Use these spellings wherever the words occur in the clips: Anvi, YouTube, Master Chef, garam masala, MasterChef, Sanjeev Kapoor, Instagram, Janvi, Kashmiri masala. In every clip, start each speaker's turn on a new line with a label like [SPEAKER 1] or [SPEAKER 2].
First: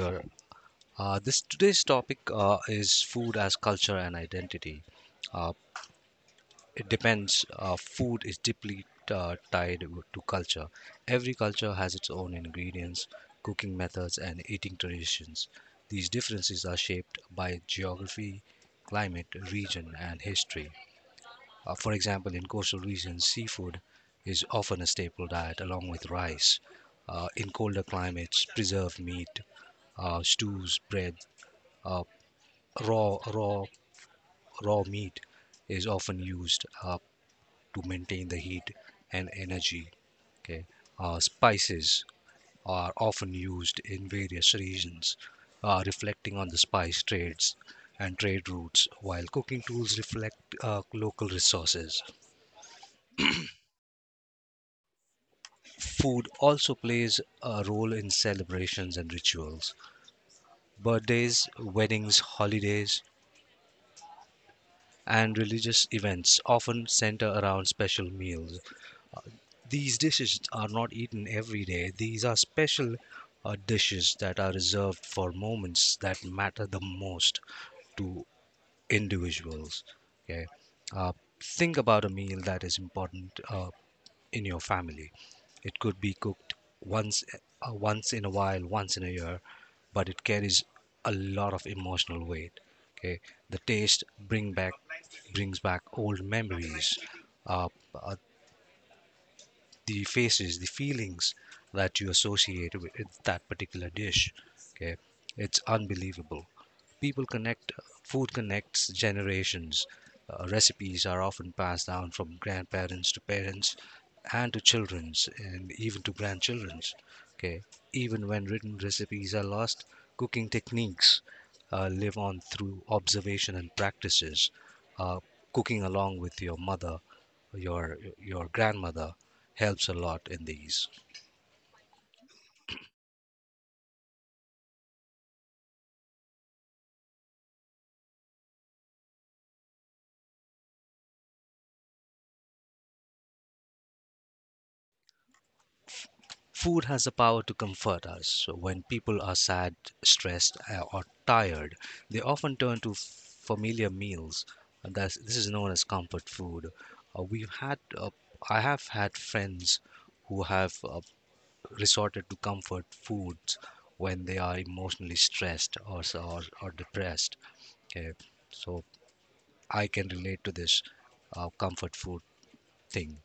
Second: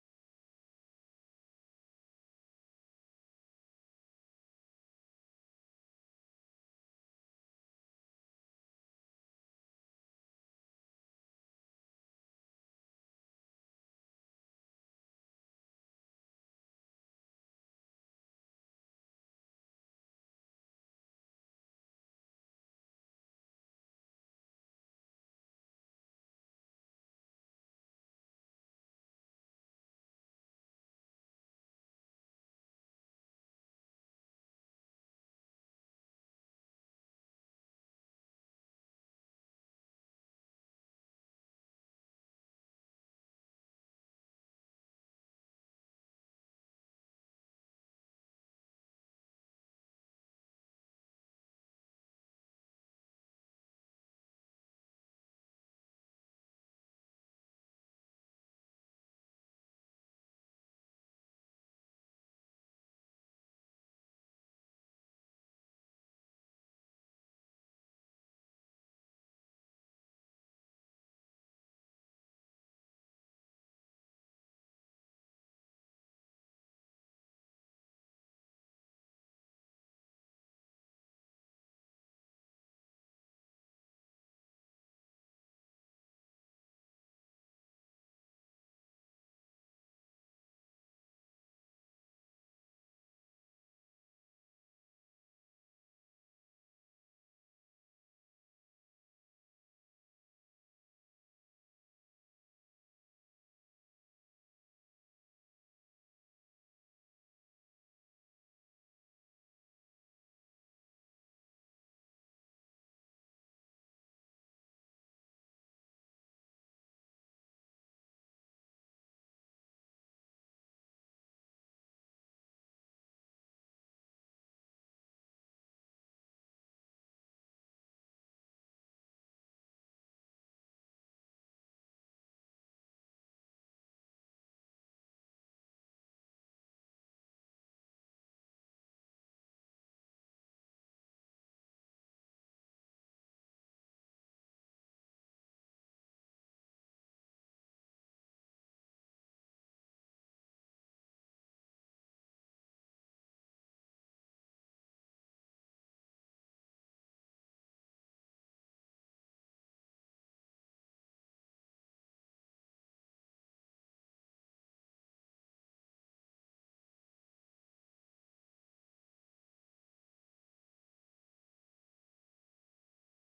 [SPEAKER 1] here. This Today's topic is food as culture and identity. Uh, it depends. Food is deeply tied to culture. Every culture has its own ingredients, cooking methods, and eating traditions. These differences are shaped by geography, climate, region, and history. For example, in coastal regions, seafood is often a staple diet along with rice. In colder climates, preserved meat, stews, bread, uh, raw raw raw meat is often used to maintain the heat and energy. Okay, spices are often used in various regions, reflecting on the spice trades and trade routes, while cooking tools reflect local resources. Food also plays a role in celebrations and rituals. Birthdays, weddings, holidays, and religious events often center around special meals. These dishes are not eaten every day, these are special dishes that are reserved for moments that matter the most to individuals. Okay, uh, think about a meal that is important in your family. It could be cooked once once in a while, once in a year, but it carries a lot of emotional weight. Okay, the taste bring back brings back old memories. Uh, uh, the faces, the feelings that you associate with that particular dish. Okay, it's unbelievable. People connect, food connects generations. Recipes are often passed down from grandparents to parents and to children's and even to grandchildren's. Okay, even when written recipes are lost, cooking techniques live on through observation and practices. Uh, Cooking along with your mother your grandmother helps a lot in these. Food has the power to comfort us. So when people are sad, stressed, or tired, they often turn to familiar meals. This is known as comfort food. Uh, we've had, uh, I have had friends who have resorted to comfort foods when they are emotionally stressed or, depressed. Okay, so I can relate to this comfort food thing.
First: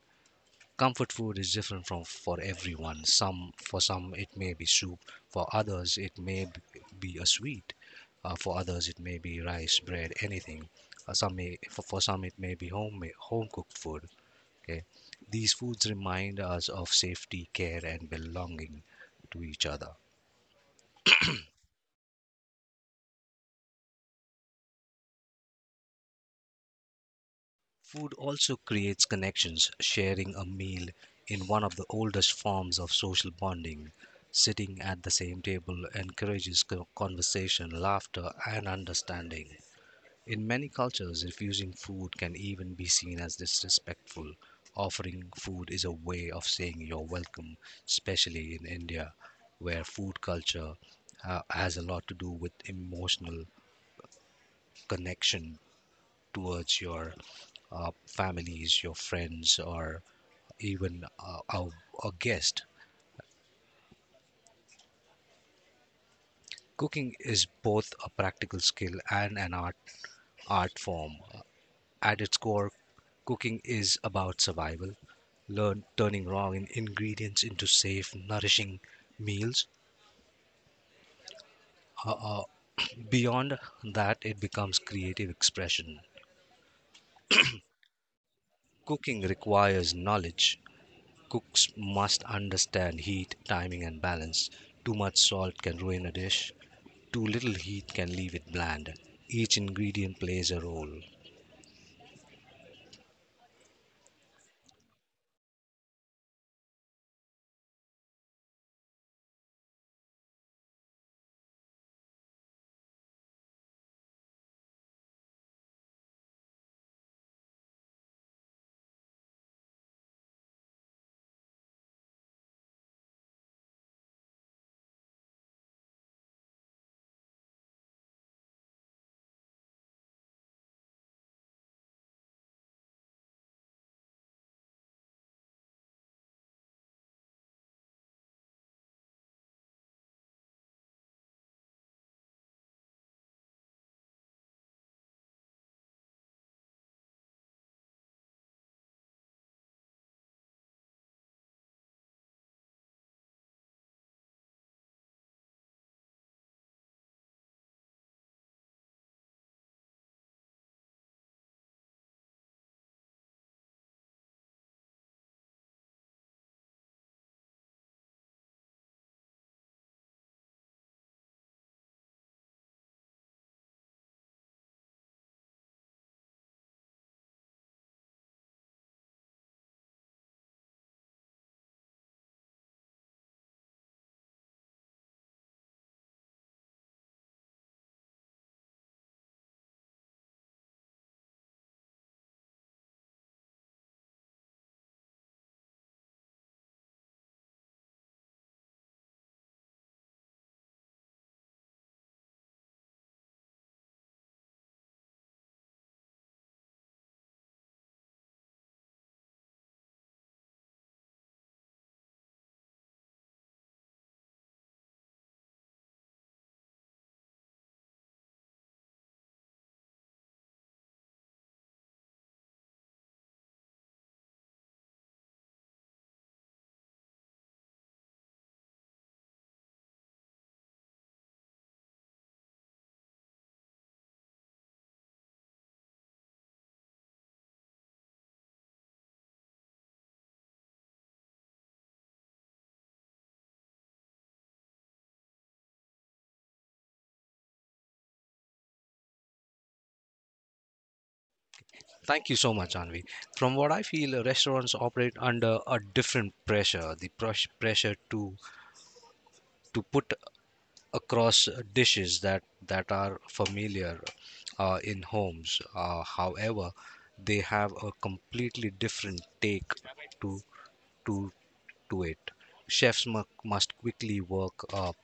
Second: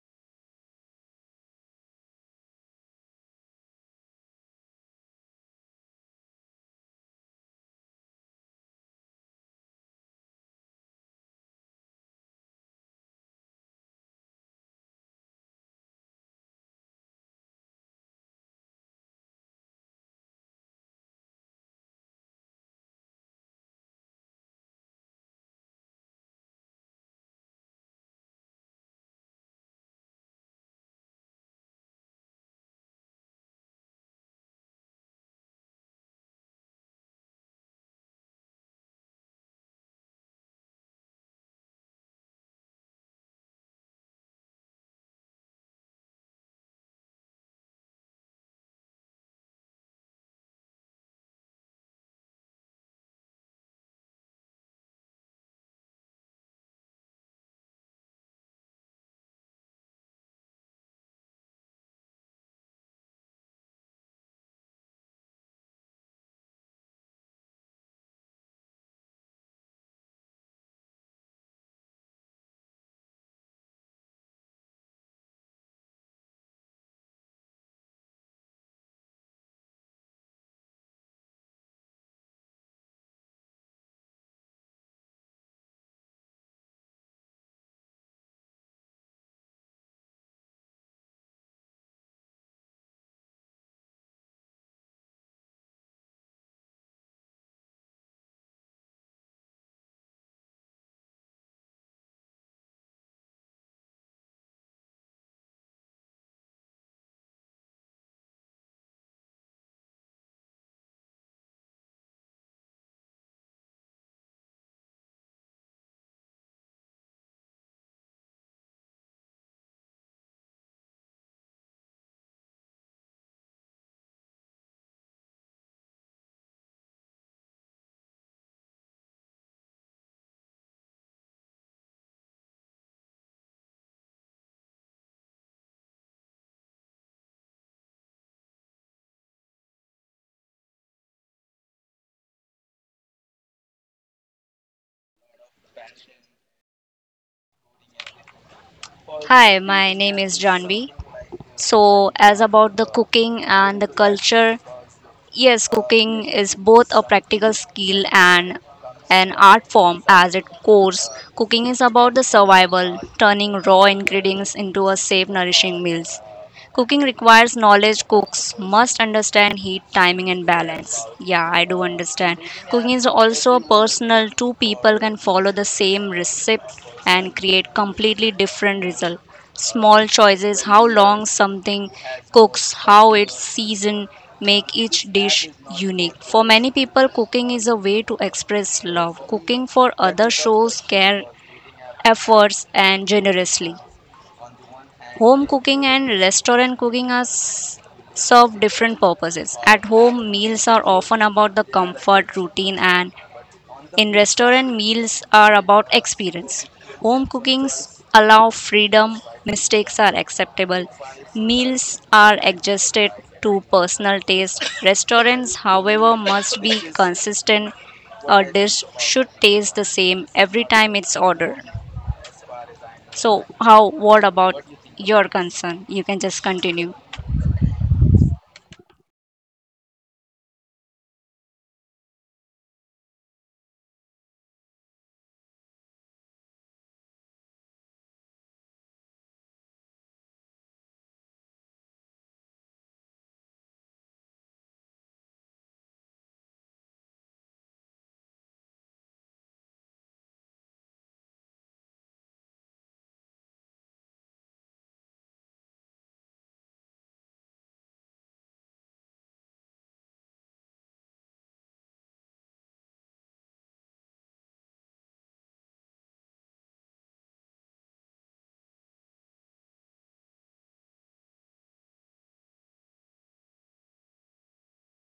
[SPEAKER 1] Comfort food is different from for everyone. Some For some it may be soup, for others it may be a sweet, for others it may be rice, bread, anything. Some may, for some it may be home cooked food. Okay, these foods remind us of safety, care, and belonging to each other. Food also creates connections. Sharing a meal in one of the oldest forms of social bonding, sitting at the same table encourages conversation, laughter, and understanding. In many cultures, refusing food can even be seen as disrespectful. Offering food is a way of saying you're welcome, especially in India, where food culture has a lot to do with emotional connection towards your families, your friends, or even a guest. Cooking is both a practical skill and an art form. At its core, cooking is about survival. Learn Turning raw in ingredients into safe, nourishing meals. Uh, uh, Beyond that, it becomes creative expression. Cooking requires knowledge. Cooks must understand heat, timing, and balance. Too much salt can ruin a dish, too little heat can leave it bland. Each ingredient plays a role.
[SPEAKER 2] Hi, my name is Janvi. So, as about the cooking and the culture, yes, cooking is both a practical skill and an art form as it course. Cooking is about the survival, turning raw ingredients into a safe nourishing meals. Cooking requires knowledge. Cooks must understand heat, timing, and balance. Yeah, I do understand. Cooking is also personal. Two people can follow the same recipe and create completely different result. Small choices, how long something cooks, how it's seasoned, make each dish unique. For many people, cooking is a way to express love. Cooking for others shows care, efforts, and generously. Home cooking and restaurant cooking are serve different purposes. At home, meals are often about the comfort, routine, and in restaurant, meals are about experience. Home cookings allow freedom, mistakes are acceptable, meals are adjusted to personal taste. Restaurants, however, must be consistent. A dish should taste the same every time it's ordered. So, how? What about your concern? You can just continue.
[SPEAKER 1] Thank you so much, Anvi. From what I feel, restaurants operate under a different pressure, the pressure to put across dishes that are familiar in homes. However, they have a completely different take to to to it. Chefs mu- must quickly work up,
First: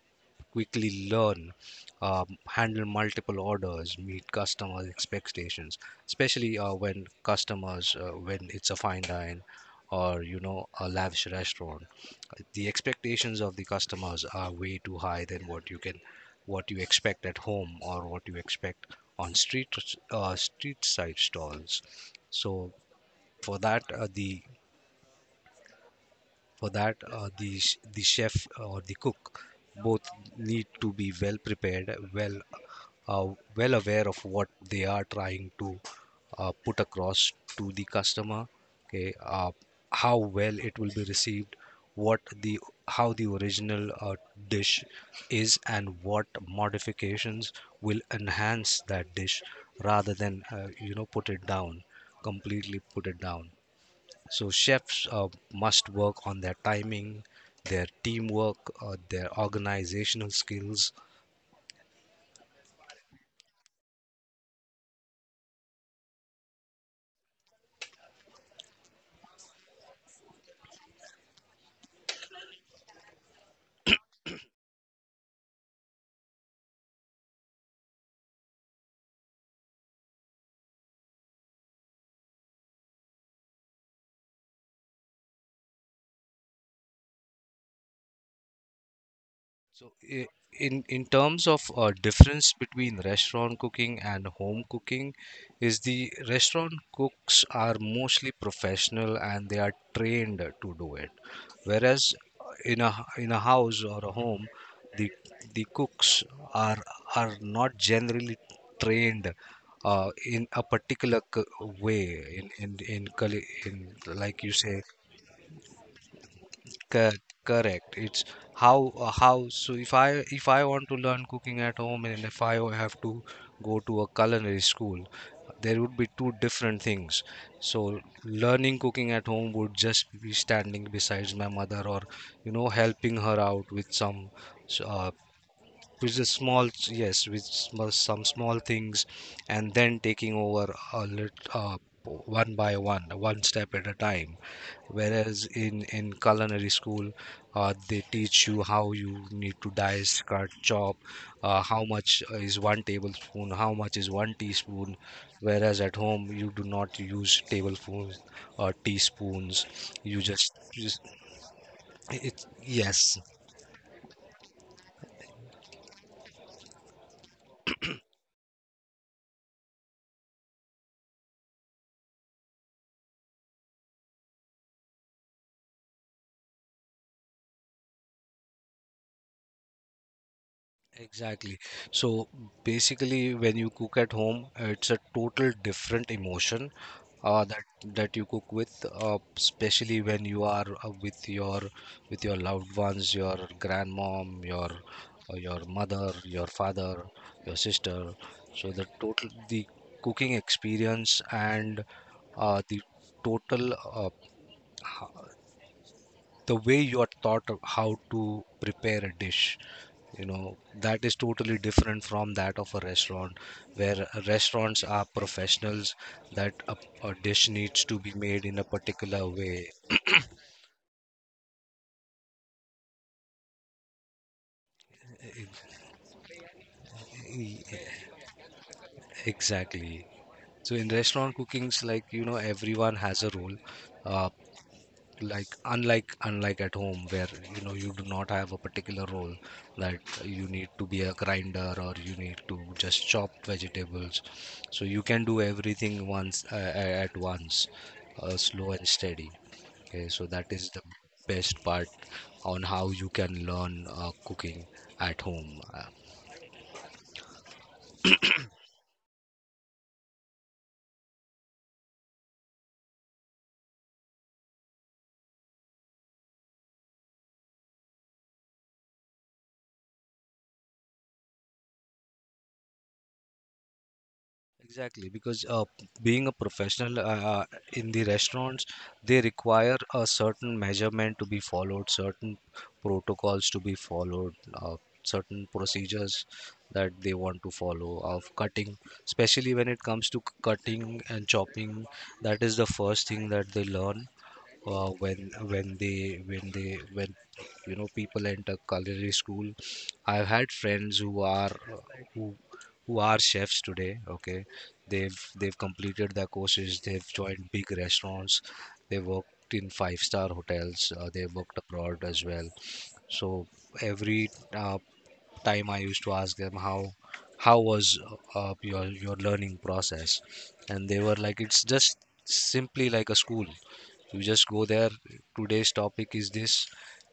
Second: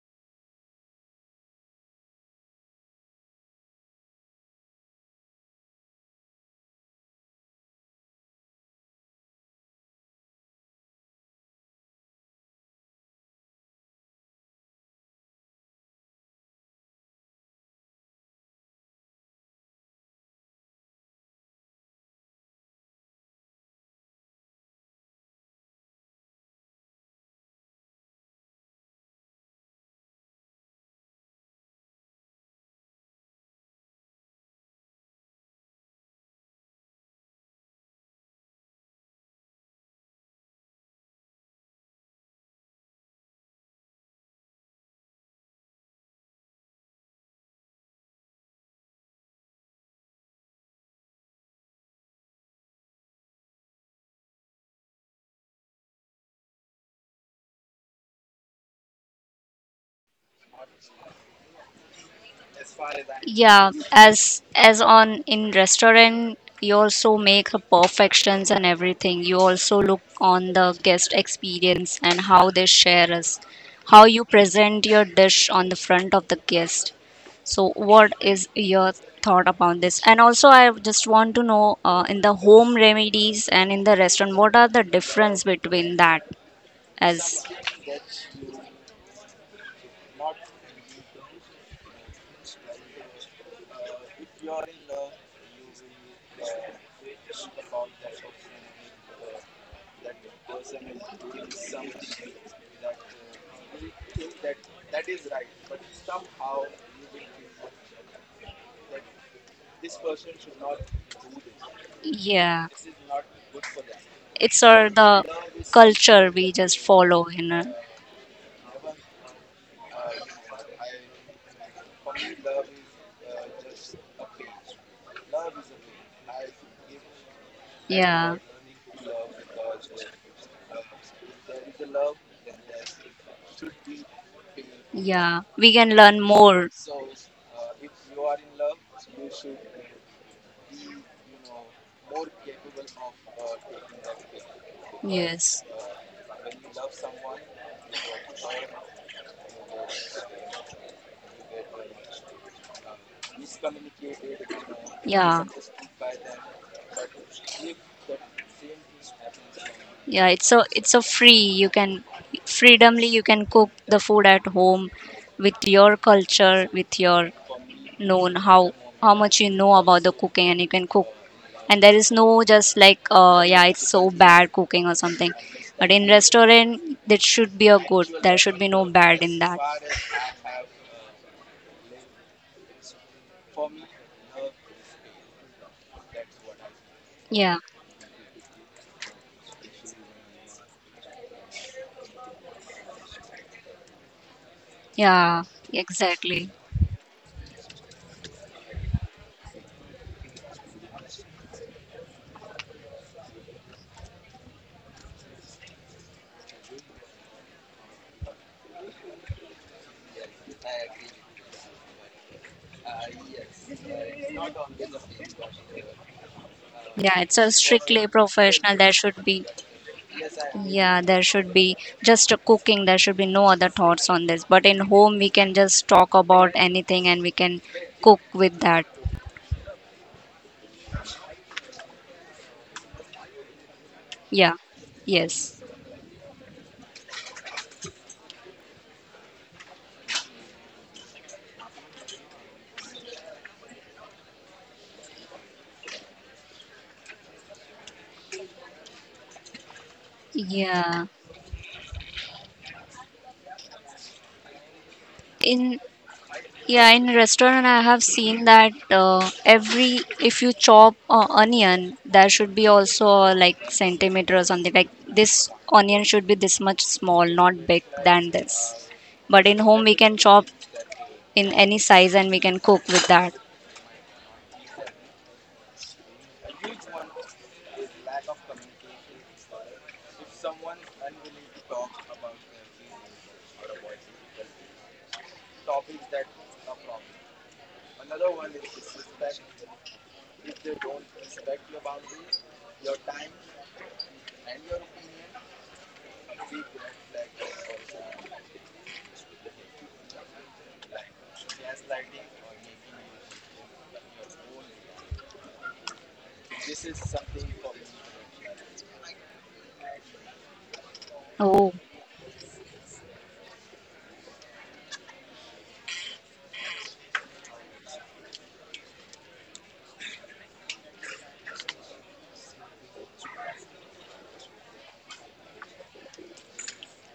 [SPEAKER 1] quickly learn, handle multiple orders, meet customer expectations, especially when it's a fine dine or, you know, a lavish restaurant. The expectations of the customers are way too high than what you expect at home or what you expect on street street side stalls. So for that uh, the for that, the the chef or the cook both need to be well prepared, well uh, well aware of what they are trying to put across to the customer. Okay, how well it will be received, what the how the original dish is, and what modifications will enhance that dish rather than, you know, put it down completely put it down. So chefs must work on their timing, their teamwork, their organizational skills.
[SPEAKER 2] Yeah, as on in restaurant, you also make the perfections and everything. You also look on the guest experience and how they share us, how you present your dish on the front of the guest. So, what is your thought about this? And also, I just want to know in the home remedies and in the restaurant, what are the difference between that as
[SPEAKER 1] So, i- in terms of difference between restaurant cooking and home cooking, is the restaurant cooks are mostly professional and they are trained to do it, whereas uh, in a in a house or a home, the the cooks are are not generally trained uh, in a particular way.
[SPEAKER 2] yeah,
[SPEAKER 1] In, culi- in Like you
[SPEAKER 2] it's
[SPEAKER 1] say.
[SPEAKER 2] our the culture we just
[SPEAKER 1] Cor-
[SPEAKER 2] follow.
[SPEAKER 1] Correct. It's how, so if I want to learn cooking at home and if I have to go to a culinary school, there would be two different things. So
[SPEAKER 2] Yeah,
[SPEAKER 1] learning cooking at home would just be standing beside my mother or, you know, helping her out with some s- uh,
[SPEAKER 2] yeah, we can
[SPEAKER 1] with
[SPEAKER 2] learn
[SPEAKER 1] the
[SPEAKER 2] more.
[SPEAKER 1] small, yes, with small, some small things, and then taking over one by one, one step at a time, whereas
[SPEAKER 2] Yes.
[SPEAKER 1] in culinary school they teach you how you need to dice, cut, chop, how much is one tablespoon, how much is one teaspoon,
[SPEAKER 2] Yeah.
[SPEAKER 1] whereas at home you do not use tablespoons or teaspoons. You
[SPEAKER 2] Yeah, it's so it's so
[SPEAKER 1] just
[SPEAKER 2] free. You can
[SPEAKER 1] it,
[SPEAKER 2] Freedomly
[SPEAKER 1] yes.
[SPEAKER 2] you can cook the food at home with your culture, with your known how much you know about the cooking and you can cook. And there is no just like yeah, it's so bad cooking or something. But in restaurant that should be a good. There should be no bad in that.
[SPEAKER 1] Exactly. So basically, when you cook at home, it's a total different emotion uh,
[SPEAKER 2] Yeah,
[SPEAKER 1] that that you cook with, especially when you are with your loved ones, your grandmom,
[SPEAKER 2] yeah,
[SPEAKER 1] your mother, your
[SPEAKER 2] exactly.
[SPEAKER 1] father, your sister. So the total the cooking experience and, the total, the way you are taught of how to prepare a dish, you know, that is totally different from that of a restaurant, where restaurants are professionals, that a, a
[SPEAKER 2] Yeah, it's
[SPEAKER 1] dish
[SPEAKER 2] a
[SPEAKER 1] needs to
[SPEAKER 2] strictly
[SPEAKER 1] be made in a
[SPEAKER 2] professional. There should
[SPEAKER 1] particular
[SPEAKER 2] be.
[SPEAKER 1] way.
[SPEAKER 2] Yeah, there should be just a cooking. There should be no other thoughts on this. But in home, we can just talk about anything and we can
[SPEAKER 1] E- e,
[SPEAKER 2] cook with that.
[SPEAKER 1] exactly. So in restaurant cookings, like, you know, everyone has a role, uh,
[SPEAKER 2] Yeah, yes,
[SPEAKER 1] unlike at home where, you know, you do not have a particular role that you need to be a grinder or you need to just chop vegetables. So you can do everything at once, slow and steady. Okay, so that is the
[SPEAKER 2] yeah.
[SPEAKER 1] best part on how you can learn cooking at home.
[SPEAKER 2] In Yeah, in restaurant I have seen that every if you chop onion, there should be also like centimeter or something. Like this onion should be this much small, not big than this. But in home we can chop in any size and we can cook with that.
[SPEAKER 1] Exactly, because being a professional uh, in the restaurants, they require a certain measurement to be followed, certain protocols to be followed, certain procedures that they want to follow of cutting, especially when it comes to cutting and chopping. That is the first thing that they learn when they when they when you know, people enter culinary school. I've had friends who are, who who are chefs today. Okay, they've, completed their courses, they've joined big restaurants, they worked in five-star hotels, they worked
[SPEAKER 2] Oh,
[SPEAKER 1] abroad as well. So every uh, time I used to ask them how was your learning process, and they were like, it's just simply like a school. You just go there. Today's topic is this.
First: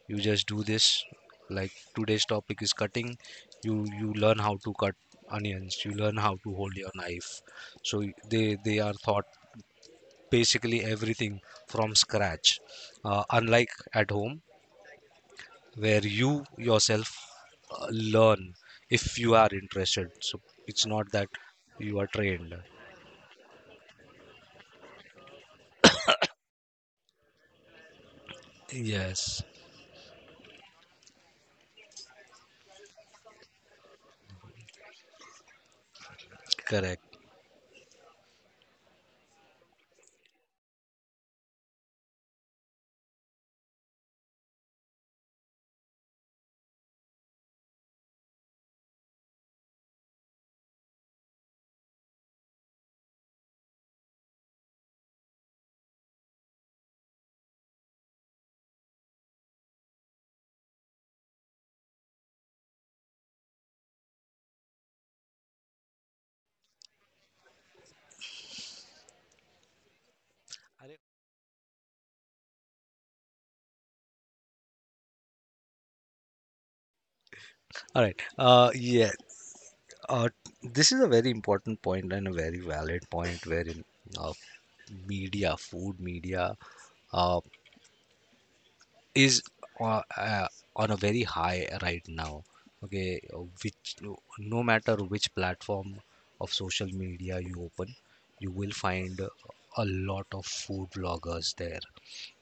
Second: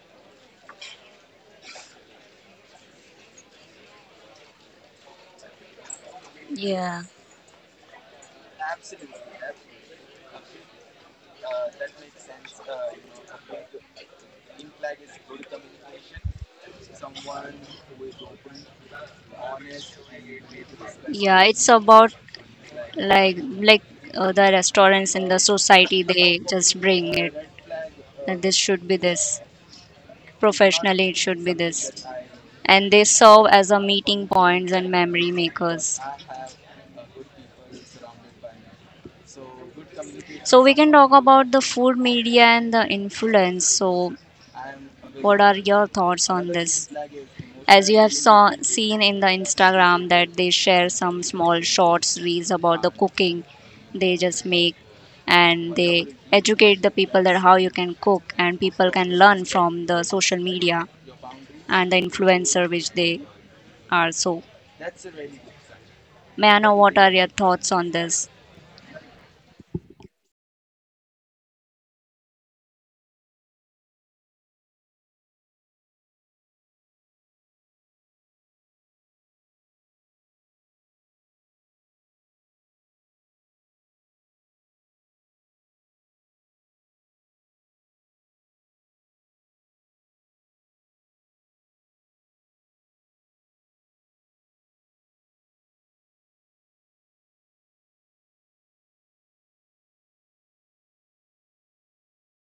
[SPEAKER 1] You just do this. Like today's topic is cutting. You learn how to cut onions. You learn how to hold your
[SPEAKER 2] yeah.
[SPEAKER 1] knife. So they are taught basically everything from scratch. Unlike at home where you yourself learn if you are interested. So it's not that
[SPEAKER 2] Yeah, it's
[SPEAKER 1] you are
[SPEAKER 2] about
[SPEAKER 1] trained.
[SPEAKER 2] like the restaurants in the society they just bring it that this should be this,
[SPEAKER 1] Yes,
[SPEAKER 2] professionally it should be this, and they serve as a meeting points and memory makers.
[SPEAKER 1] correct.
[SPEAKER 2] So we can talk about the food media and the influence. So what are your thoughts on this? As you have seen in the Instagram that they share some small shorts reels about the cooking, they just make and they educate the people that how you can cook, and people can learn from the social media and the influencer which they are. So may I know what are your thoughts on this?
[SPEAKER 1] All right. Yeah. Uh, this is a very important point and a very valid point wherein uh, media, food media, uh, is uh, uh, on a very high right now. Okay, which, no matter which platform of social media you open, you will find a lot of food bloggers there.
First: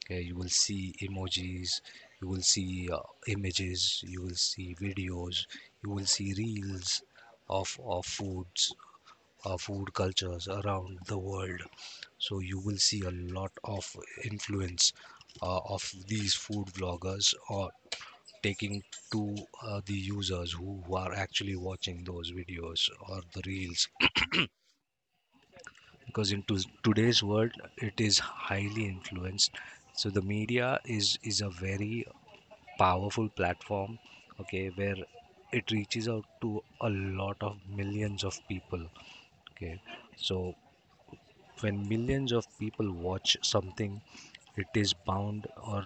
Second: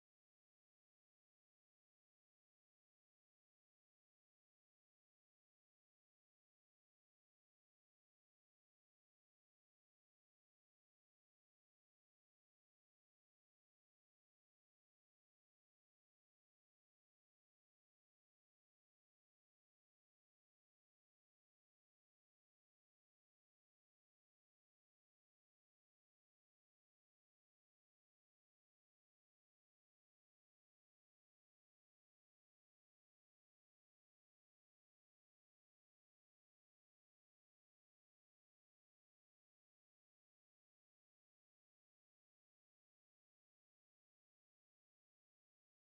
[SPEAKER 1] Okay, you will see emojis, you will see images, you will see videos, you will see reels of foods, food cultures around the world. So you will see a lot of influence of these food vloggers or taking to the users who are actually watching those videos or the reels because in today's world it is highly influenced. So the media is a very powerful platform, okay, where it reaches out to a lot of millions of people. Okay, so when millions of people watch something, it is bound or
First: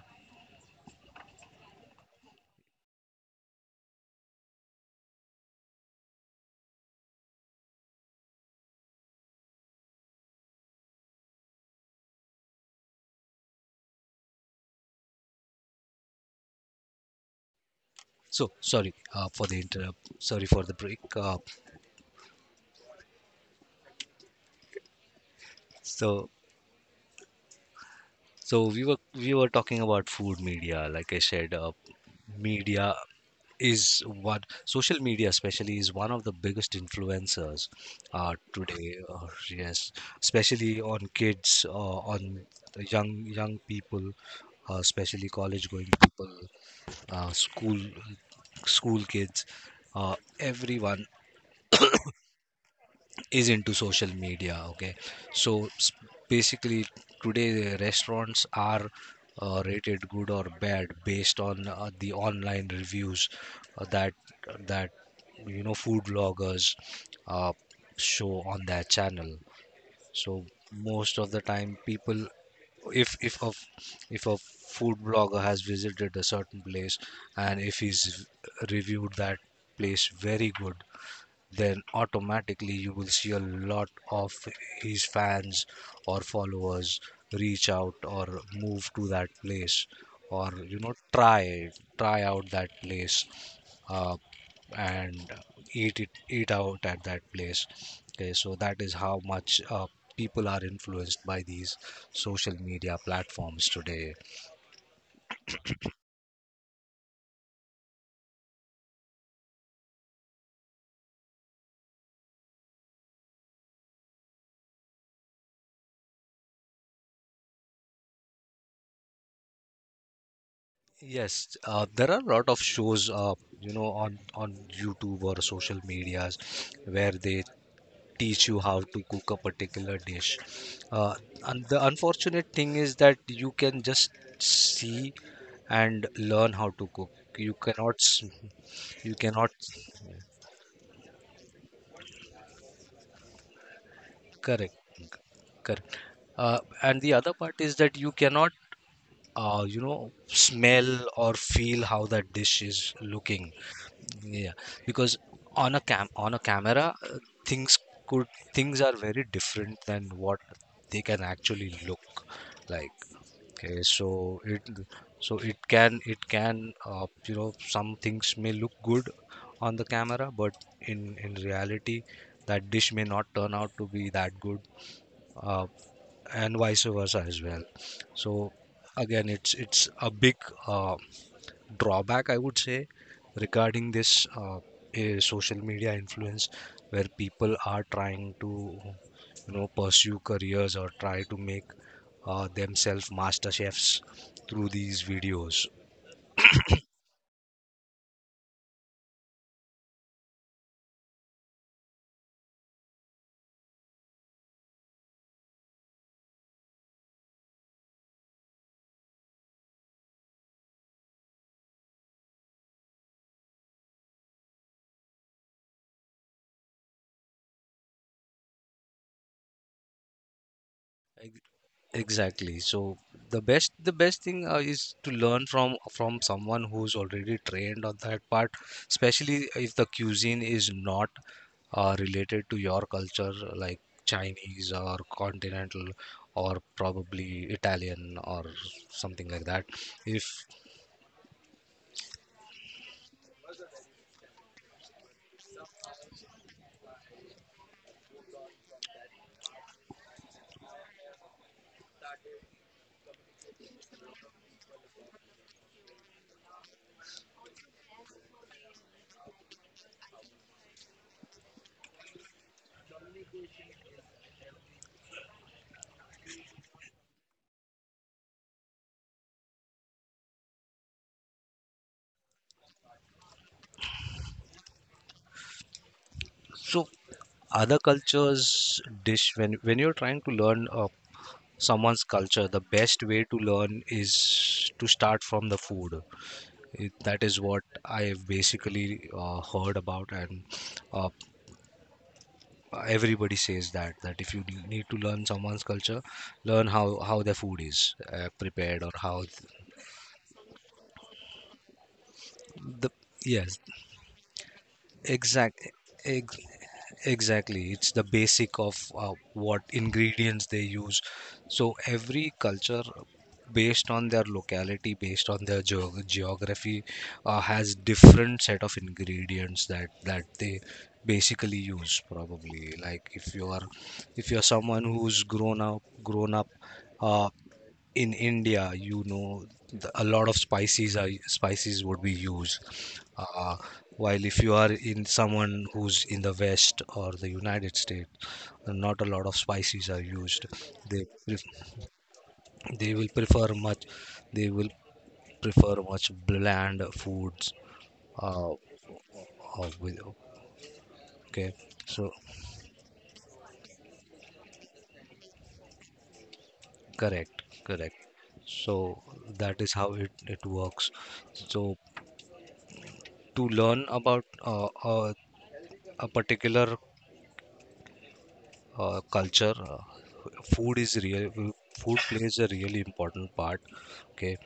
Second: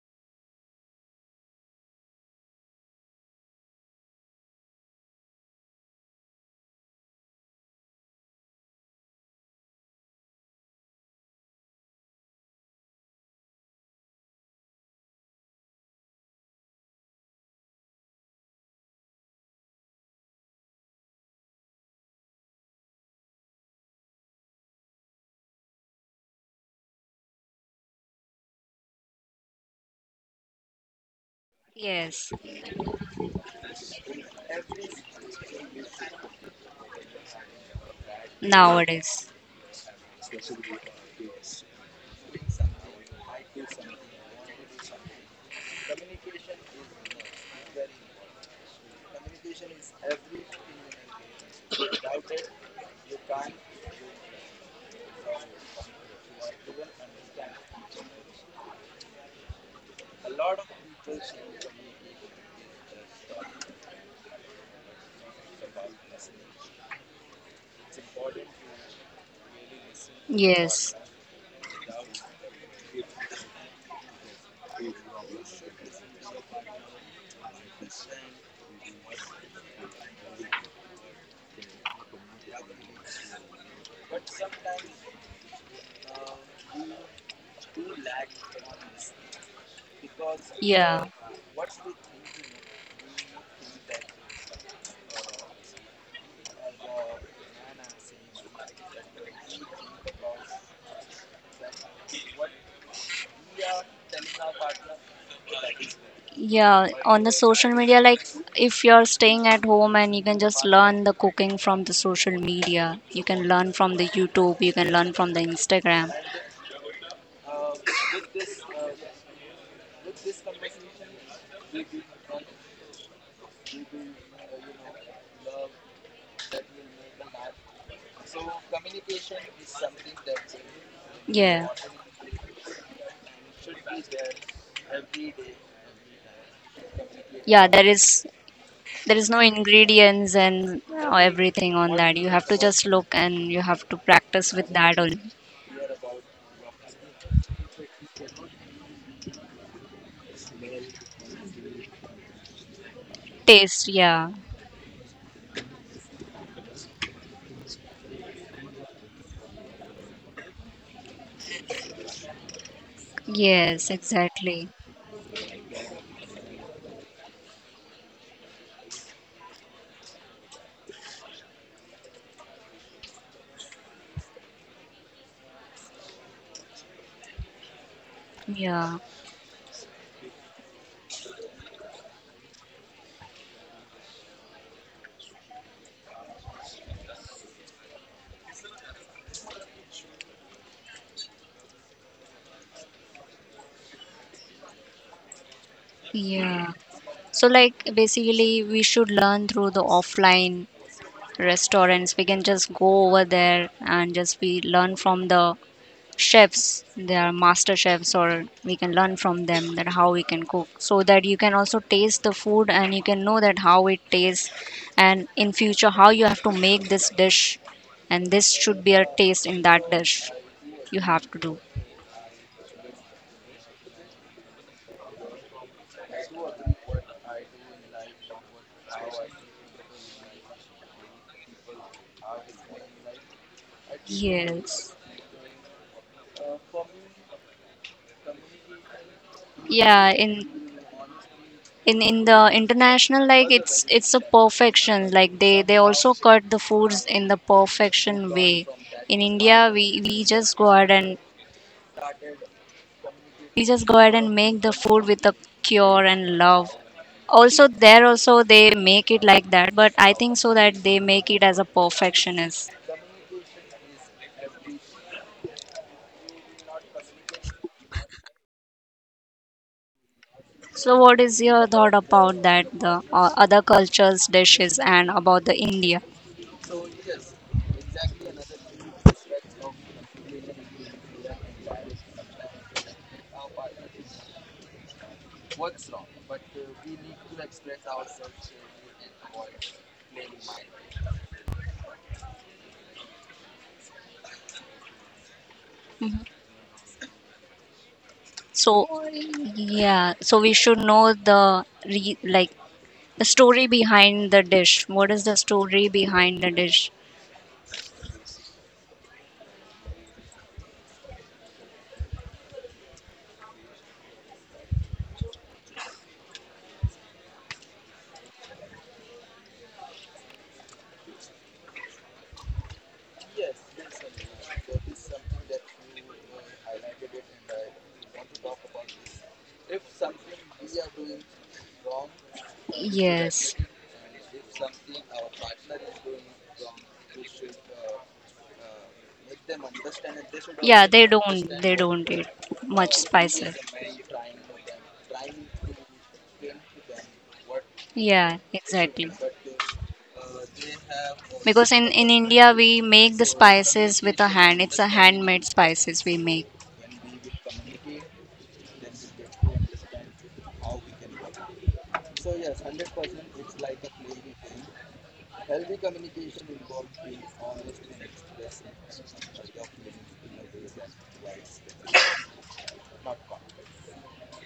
[SPEAKER 1] so. Sorry, for the interrupt, sorry for the break. So we were talking about food media. Like I said,
[SPEAKER 2] Yes,
[SPEAKER 1] media is what, social media especially, is one of the biggest influencers today.
[SPEAKER 2] nowadays.
[SPEAKER 1] Yes, especially on kids, on the young people, especially college going people, uh, school school kids, everyone is into social media. Okay, so s- basically today restaurants are rated good or bad based on the online reviews uh, that that you know food bloggers uh, show on their channel. So
[SPEAKER 2] Yes.
[SPEAKER 1] most of the time, people, if if a if a food blogger has visited a certain place and if he's reviewed that place very good, then automatically you will see a lot of his fans or followers reach
[SPEAKER 2] Two
[SPEAKER 1] out or
[SPEAKER 2] lakh
[SPEAKER 1] move to
[SPEAKER 2] dollars,
[SPEAKER 1] that place, or
[SPEAKER 2] because
[SPEAKER 1] you know,
[SPEAKER 2] yeah. What's the
[SPEAKER 1] try out
[SPEAKER 2] thinking?
[SPEAKER 1] that place,
[SPEAKER 2] We think that
[SPEAKER 1] uh, and eat out at that place. Okay, so that is how much people are influenced by these social media platforms today.
[SPEAKER 2] yeah, by on the social media, like if you're staying at home and you can just learn the cooking from the social media, you can learn from the YouTube, you can learn from the Instagram.
[SPEAKER 1] Yes, there are a lot of shows you know on YouTube or social medias where they teach you how to cook a particular dish. uh, and
[SPEAKER 2] Yeah,
[SPEAKER 1] the unfortunate thing is that you can just see and learn how to cook. you
[SPEAKER 2] yeah, there
[SPEAKER 1] cannot s-
[SPEAKER 2] is
[SPEAKER 1] you
[SPEAKER 2] there is no
[SPEAKER 1] cannot.
[SPEAKER 2] ingredients and everything on that. You have to just look and you have to practice with
[SPEAKER 1] Correct.
[SPEAKER 2] that only.
[SPEAKER 1] Correct. And the other part is that you cannot, you know, smell or feel how that dish is looking.
[SPEAKER 2] Taste, yeah.
[SPEAKER 1] Yeah, because on a cam on a camera, things could things are very different than what they can actually look like. Okay,
[SPEAKER 2] Yes,
[SPEAKER 1] so
[SPEAKER 2] exactly.
[SPEAKER 1] it so it can you know, some things may look good on the camera, but in reality, that dish may not turn out to be that good. Uh, and vice versa as well. So
[SPEAKER 2] Yeah,
[SPEAKER 1] again, it's a big uh, drawback, I would say, regarding this social media influence where people are trying to, you know, pursue careers or try to make themselves master chefs through these videos.
[SPEAKER 2] yeah. So, like, basically, we should learn through the offline restaurants. We can just go over there and just we learn from the chefs. They are master chefs, or we can learn from them that how we can cook, so that you can also taste the food and you can know that how it tastes, and in future how you have to make this dish, and this should be a taste in that dish. You have to
[SPEAKER 1] Ex-
[SPEAKER 2] do.
[SPEAKER 1] Exactly. So the best thing is to learn from someone who's already trained on that part, especially if the cuisine is not related to your culture, like Chinese
[SPEAKER 2] Yes.
[SPEAKER 1] or continental, or probably Italian or something like that.
[SPEAKER 2] Yeah,
[SPEAKER 1] If
[SPEAKER 2] in the international like it's a perfection. Like they also cut the foods in the perfection way. In India, we just go ahead and make the food with a cure and love. Also there also they make it like that, but I think so that they make it as a perfectionist. So what is your thought about that the other cultures dishes and about the India?
[SPEAKER 1] so, other cultures dish, when you're trying to learn someone's culture, the best way to learn is to start from the food. It, that is what I have basically heard about, and uh, everybody says that if need to learn someone's culture,
[SPEAKER 2] Mm-hmm.
[SPEAKER 1] learn how their food is prepared or
[SPEAKER 2] So yeah, so we should know like
[SPEAKER 1] the
[SPEAKER 2] the
[SPEAKER 1] yes.
[SPEAKER 2] story behind the dish. What is the
[SPEAKER 1] Exact,
[SPEAKER 2] story
[SPEAKER 1] ex,
[SPEAKER 2] behind the dish?
[SPEAKER 1] exactly. It's the basic of what ingredients they use. So every culture, based on their locality, based on their geography, has different set of ingredients that they basically use. Probably like if you're someone who's grown up. Uh, in India, you know, the, a lot of spices would be used.
[SPEAKER 2] Yes.
[SPEAKER 1] Uh, while if you are in, someone who's in the West or the United States, not a lot of spices are used.
[SPEAKER 2] Yeah,
[SPEAKER 1] They
[SPEAKER 2] they
[SPEAKER 1] pref
[SPEAKER 2] don't. They don't eat much
[SPEAKER 1] they will prefer
[SPEAKER 2] spices.
[SPEAKER 1] much. They will prefer much bland foods.
[SPEAKER 2] Yeah,
[SPEAKER 1] Uh,
[SPEAKER 2] exactly.
[SPEAKER 1] uh, with, okay,
[SPEAKER 2] Because in
[SPEAKER 1] so
[SPEAKER 2] India we make the spices with a hand. It's a handmade spices we make.
[SPEAKER 1] correct, correct. So that is how it works. So to learn about a particular culture, food is real food plays a really important part. Okay,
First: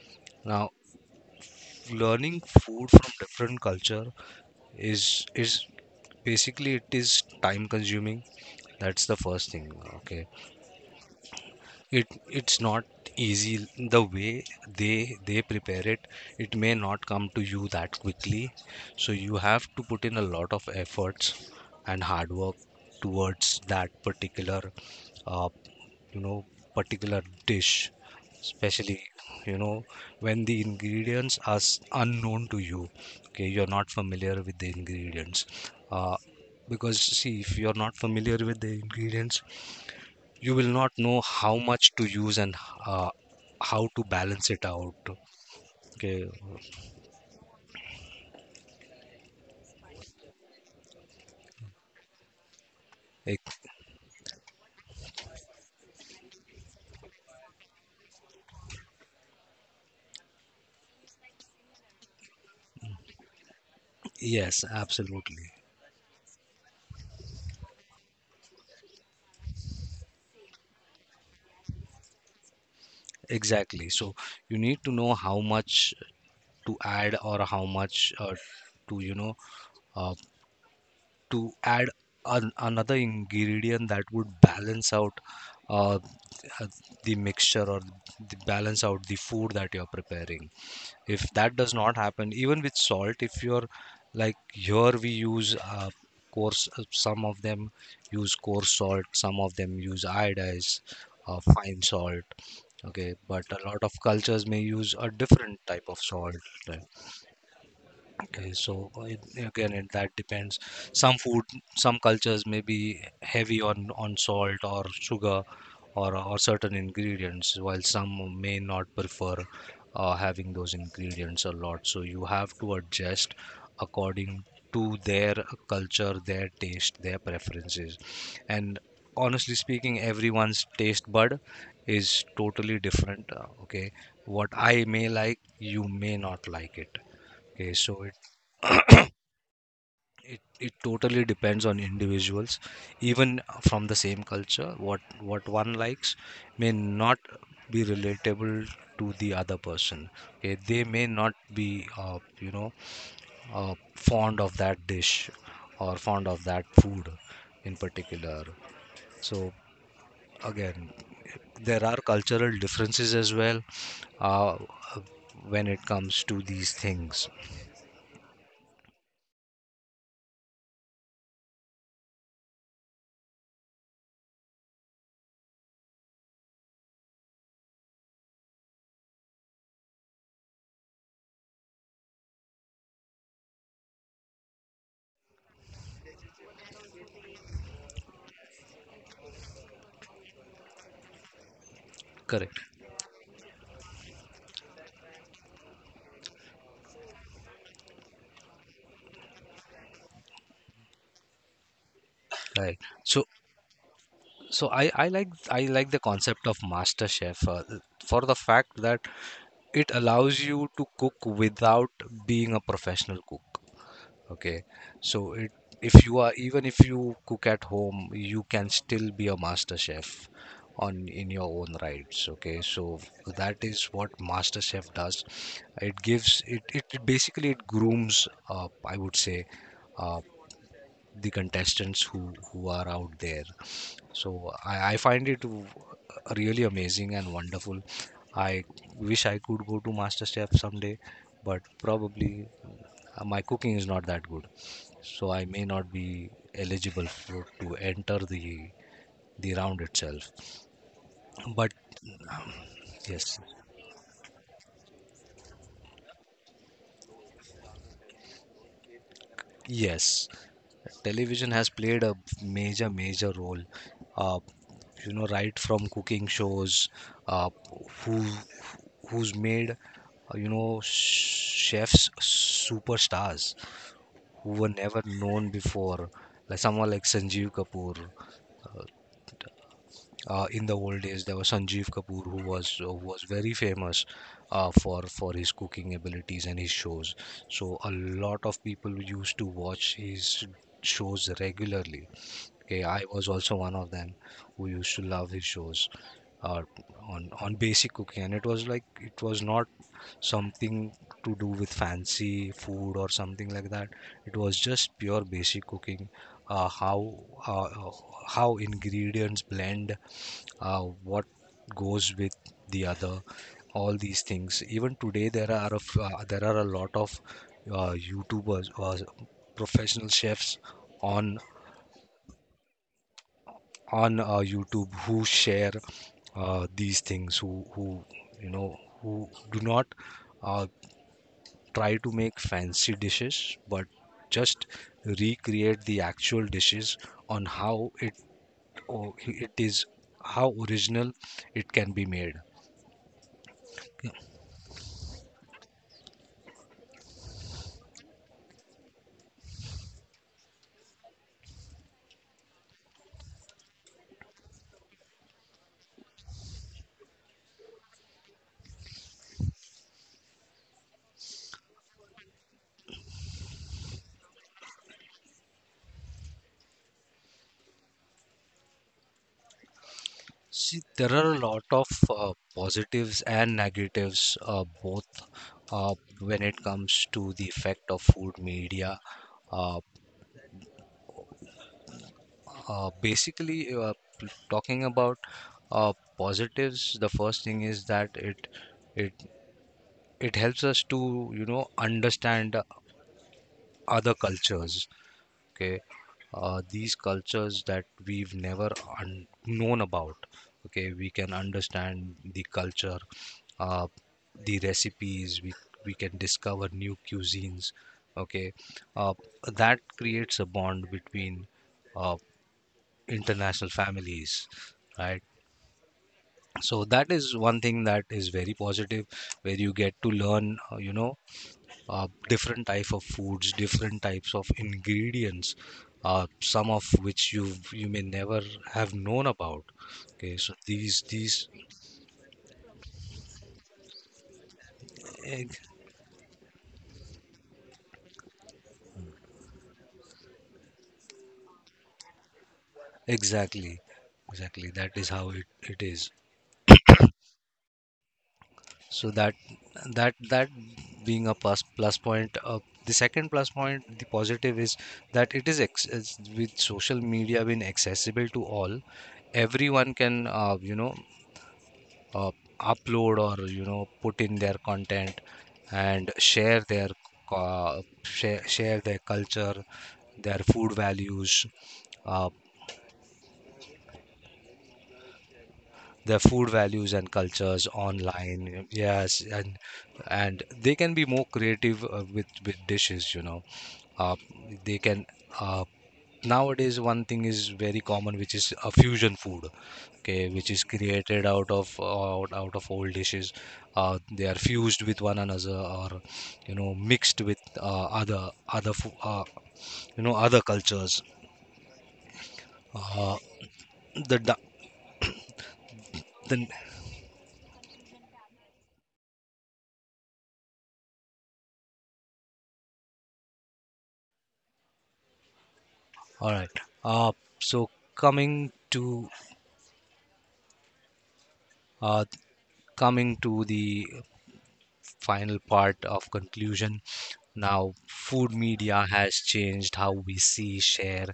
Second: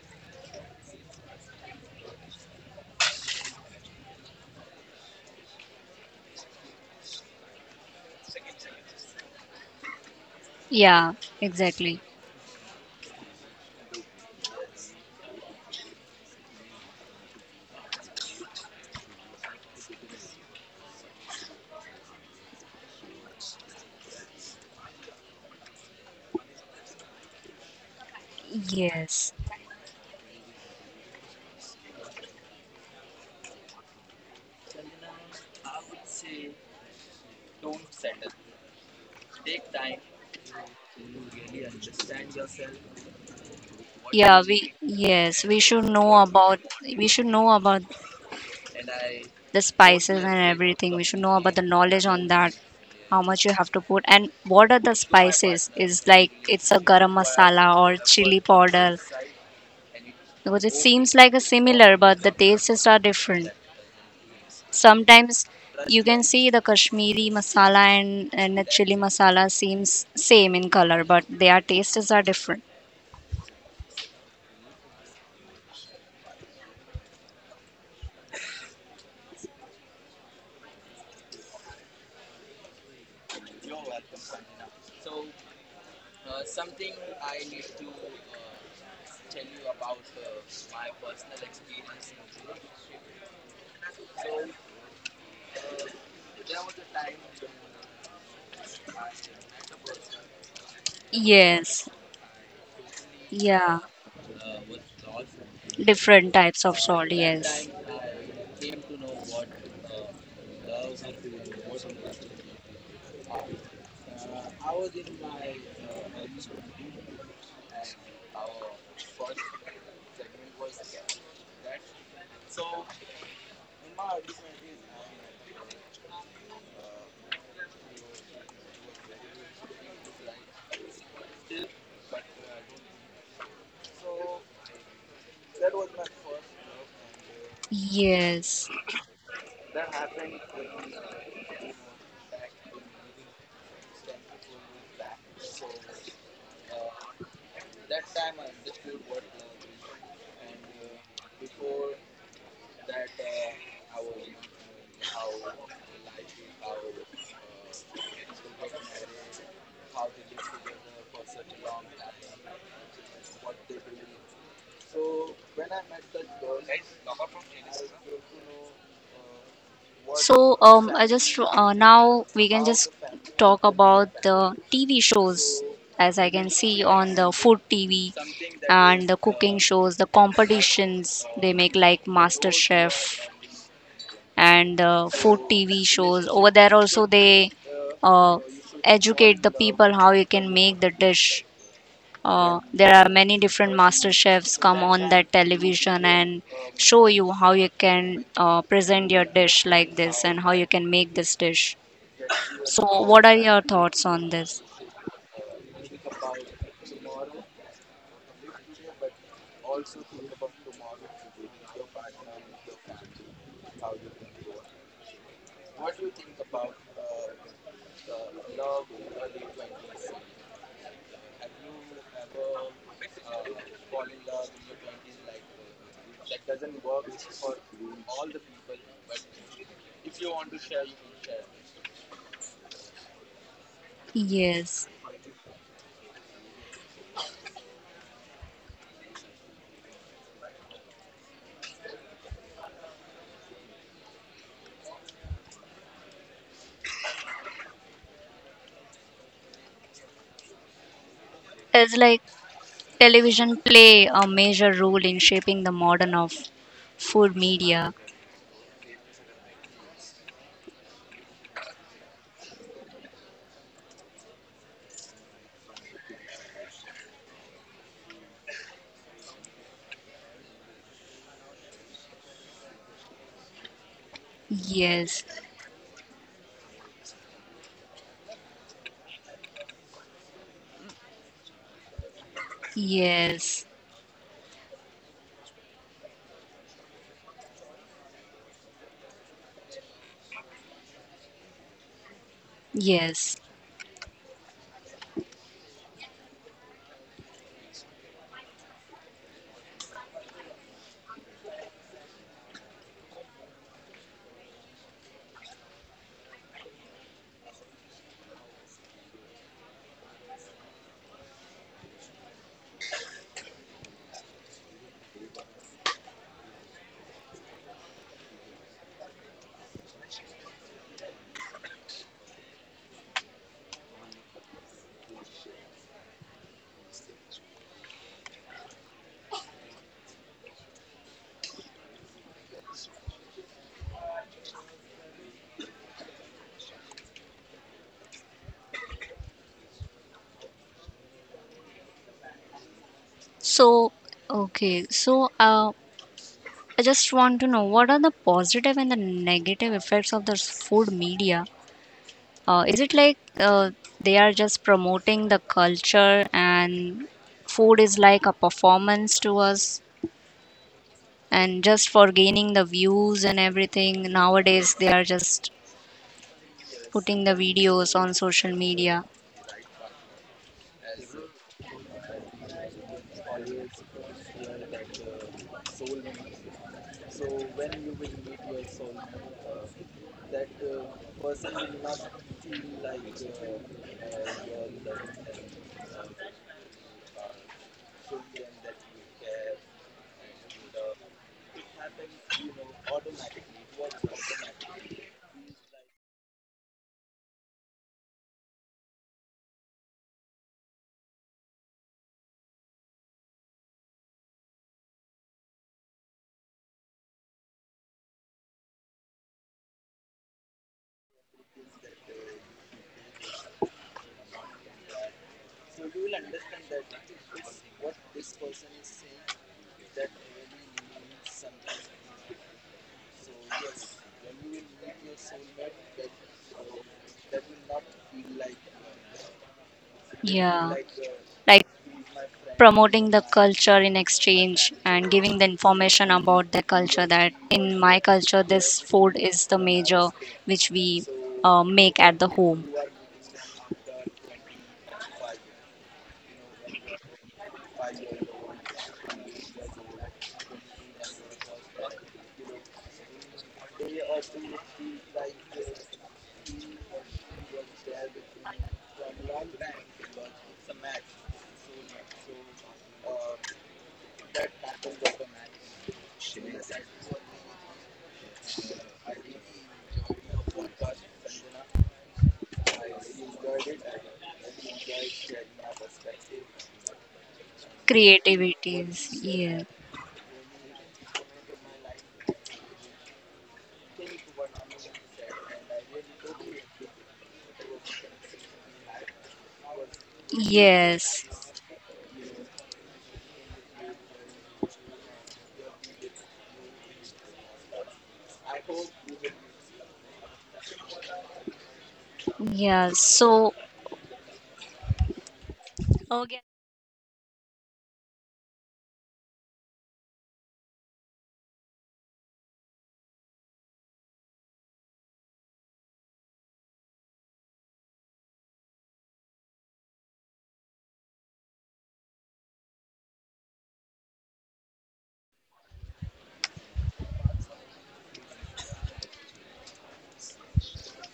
[SPEAKER 1] now learning food from different culture is is basically, it is time consuming. That's the first thing. Okay,
[SPEAKER 2] Yeah, exactly.
[SPEAKER 1] it's not easy the way they prepare it. It may not come to you that quickly, so you have to put in a lot of efforts and hard work towards that particular uh, you know, particular dish, especially,
[SPEAKER 2] Yes.
[SPEAKER 1] you know, when the ingredients are unknown to you. Okay, you're not familiar with the ingredients. uh, because see, if you're not familiar with the ingredients, you will not know how much to use and uh, how to
[SPEAKER 2] Yeah,
[SPEAKER 1] balance it
[SPEAKER 2] we
[SPEAKER 1] out.
[SPEAKER 2] yes, we should know
[SPEAKER 1] Okay.
[SPEAKER 2] about we should know about the spices and everything. We should know about the knowledge on that, how much you
[SPEAKER 1] Ex-
[SPEAKER 2] have to put and what are the spices? Is like it's a garam masala or chili powder because it seems like a similar but the tastes are different.
[SPEAKER 1] yes,
[SPEAKER 2] Sometimes
[SPEAKER 1] absolutely.
[SPEAKER 2] you can see the Kashmiri masala and the chili masala seems same in color but their tastes are different.
[SPEAKER 1] Exactly. So you need to know how much to add, or how much to, you know, uh, to add an, another ingredient that would balance out uh, uh, the mixture or the balance out the food that you're preparing. If that does not happen, even with salt, if you're, like here we use coarse, some of them use coarse salt, some of them use iodized fine
[SPEAKER 2] Yes.
[SPEAKER 1] salt. Okay, but a
[SPEAKER 2] Yeah.
[SPEAKER 1] lot of cultures may use a different type of
[SPEAKER 2] Different
[SPEAKER 1] salt,
[SPEAKER 2] types of
[SPEAKER 1] like,
[SPEAKER 2] salt, yes.
[SPEAKER 1] okay, so again, it that depends. Some food, some cultures may be heavy on salt or sugar, or certain ingredients, while some may not prefer having those ingredients a lot. So you have to adjust according to their culture, their taste, their preferences. And honestly speaking, everyone's taste bud is totally different. Okay, what I may like, you may not like it. Okay, so
[SPEAKER 2] Yes.
[SPEAKER 1] it totally depends on individuals. Even from the same culture, what one likes may not be relatable to the other person. Okay, they may not be you know, fond of that dish or fond of that food in particular. So again, there are cultural differences as well uh, when it comes to these things.
[SPEAKER 2] So I just now we can just talk about the TV shows as I can see on the food TV and the cooking shows, the competitions they make like Master Chef and food TV shows. Over there also they uh, educate the people how you can make the dish.
[SPEAKER 1] Correct.
[SPEAKER 2] There are many different master chefs come on that television and show you how you can present your dish like this and how you can make this dish.
[SPEAKER 1] Right.
[SPEAKER 2] So,
[SPEAKER 1] So
[SPEAKER 2] what are your thoughts on this?
[SPEAKER 1] I like, the concept of MasterChef for the fact that it allows you to cook without being a professional cook. Okay, so it if you are, even if you cook at home, you can still be a master chef on, in your own rights. Okay, so that is what master chef does. It gives it basically it grooms, I would say, uh, the contestants who are out there. So
[SPEAKER 2] Yes,
[SPEAKER 1] I find really amazing and wonderful. I wish I could go to MasterChef someday, but probably my cooking is not that good, so I may not be eligible for to enter the round itself. But
[SPEAKER 2] it's like
[SPEAKER 1] yes,
[SPEAKER 2] television play a major role in shaping the modern of food media.
[SPEAKER 1] yes, television has played a major role uh, you know, right from cooking shows, uh, who who's made, you know, chefs superstars who were never
[SPEAKER 2] Yes,
[SPEAKER 1] known before, like someone like Sanjeev Kapoor. uh, in the old days, there was Sanjeev Kapoor, who was very
[SPEAKER 2] yes,
[SPEAKER 1] famous for his cooking abilities and his shows. So a lot of people used to watch his shows regularly. Okay, I was
[SPEAKER 2] yes.
[SPEAKER 1] also one of them who used to love his shows uh, on basic cooking, and it was like it was not something to do with fancy food or something like that. It was just pure basic cooking, uh, how uh, uh, how ingredients blend, what goes with the other, all these things. Even today, there are there are a lot of YouTubers or professional chefs on YouTube who share these things, who you know, who do not uh, try to make fancy dishes, but just recreate the actual dishes on how it is, how original it can be made.
[SPEAKER 2] So, okay, so I just want to know what are the positive and the negative effects of this food media? Is it like they are just promoting the culture and food is like a performance to us and just for gaining the views and everything? Nowadays, they are just putting the videos on social media.
[SPEAKER 1] See, there are a lot of positives and negatives both uh, when it comes to the effect of food media. Uh, Basically, talking about positives, the first thing is that it it helps us to, you know, understand other cultures. Okay, these cultures that we've never known about. Okay, we can understand the culture, uh, the recipes. We can discover new cuisines. Okay, uh, that creates a bond between uh, international families, right? So that is one thing that is very positive, where you get to learn, you know, different type of foods, different types of ingredients, some of which you may never have known about. Okay, so
[SPEAKER 2] Yeah.
[SPEAKER 1] these
[SPEAKER 2] Like promoting the culture in exchange and giving the
[SPEAKER 1] ex-
[SPEAKER 2] information about the culture that in my culture this food is the major which we make at the home.
[SPEAKER 1] exactly, exactly, that is how it is. So that being a plus point. The second plus point, the positive, is that is with social media being accessible to all. Everyone can, you know, uh, upload or you know, put in their content and share their share their culture, their food values. Uh, their food values and cultures online,
[SPEAKER 2] Creativities.
[SPEAKER 1] yes. and
[SPEAKER 2] Yeah.
[SPEAKER 1] and they can be more creative with dishes, you know, uh, they can, uh, nowadays one thing is very common, which is a fusion food. Okay, which is
[SPEAKER 2] Yes.
[SPEAKER 1] created out of out of old dishes, they are fused with one another, or you know, mixed with other you know, other cultures.
[SPEAKER 2] Yeah.
[SPEAKER 1] Uh,
[SPEAKER 2] So,
[SPEAKER 1] the da-
[SPEAKER 2] okay.
[SPEAKER 1] the All right, so coming to, Uh, coming to the final part of conclusion, now food media has changed how we see, share,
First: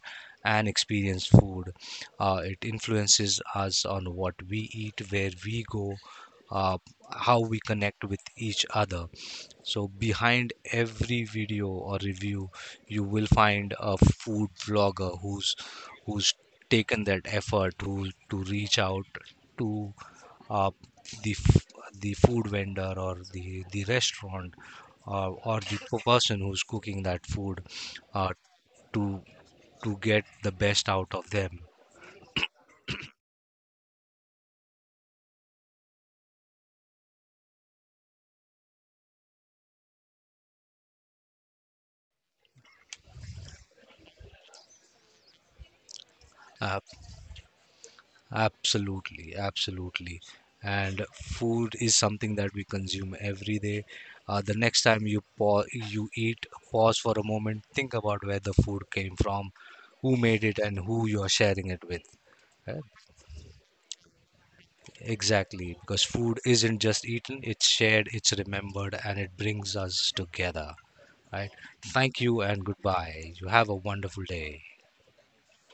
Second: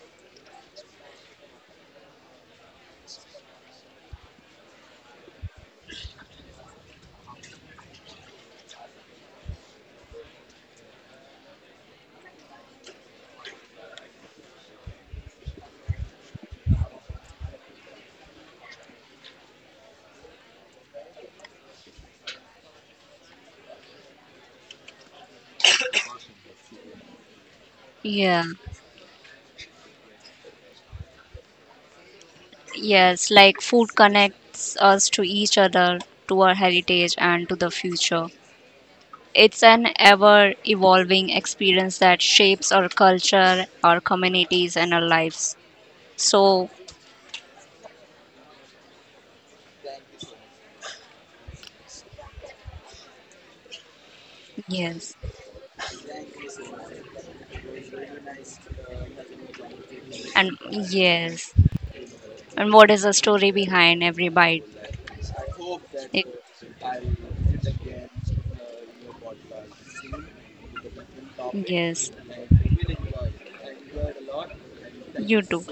[SPEAKER 1] and experience food. It influences us on what we eat, where we go, uh, how we connect with each other. So behind every video or review, you will find a food vlogger who's who's taken that effort to reach out to uh, the f- the food vendor or the restaurant, or the person who's cooking that food, uh,
[SPEAKER 2] Yeah,
[SPEAKER 1] to get the best out of them.
[SPEAKER 2] yes, like food connects us to each other, to our heritage, and to the future. It's an ever evolving experience that shapes our culture, our communities, and our lives. So,
[SPEAKER 1] Uh, Absolutely, absolutely. And food is something that we consume every day. The next time
[SPEAKER 2] yes,
[SPEAKER 1] you eat, pause for a moment, think about where the food came from, who made
[SPEAKER 2] and
[SPEAKER 1] it, and who you are
[SPEAKER 2] yes,
[SPEAKER 1] sharing it with. Uh,
[SPEAKER 2] and what is the story behind every bite?
[SPEAKER 1] Exactly, because
[SPEAKER 2] It,
[SPEAKER 1] food isn't just eaten, it's shared, it's remembered, and it brings us together. Right?
[SPEAKER 2] yes,
[SPEAKER 1] Thank you and goodbye. You have a wonderful day.
[SPEAKER 2] you too.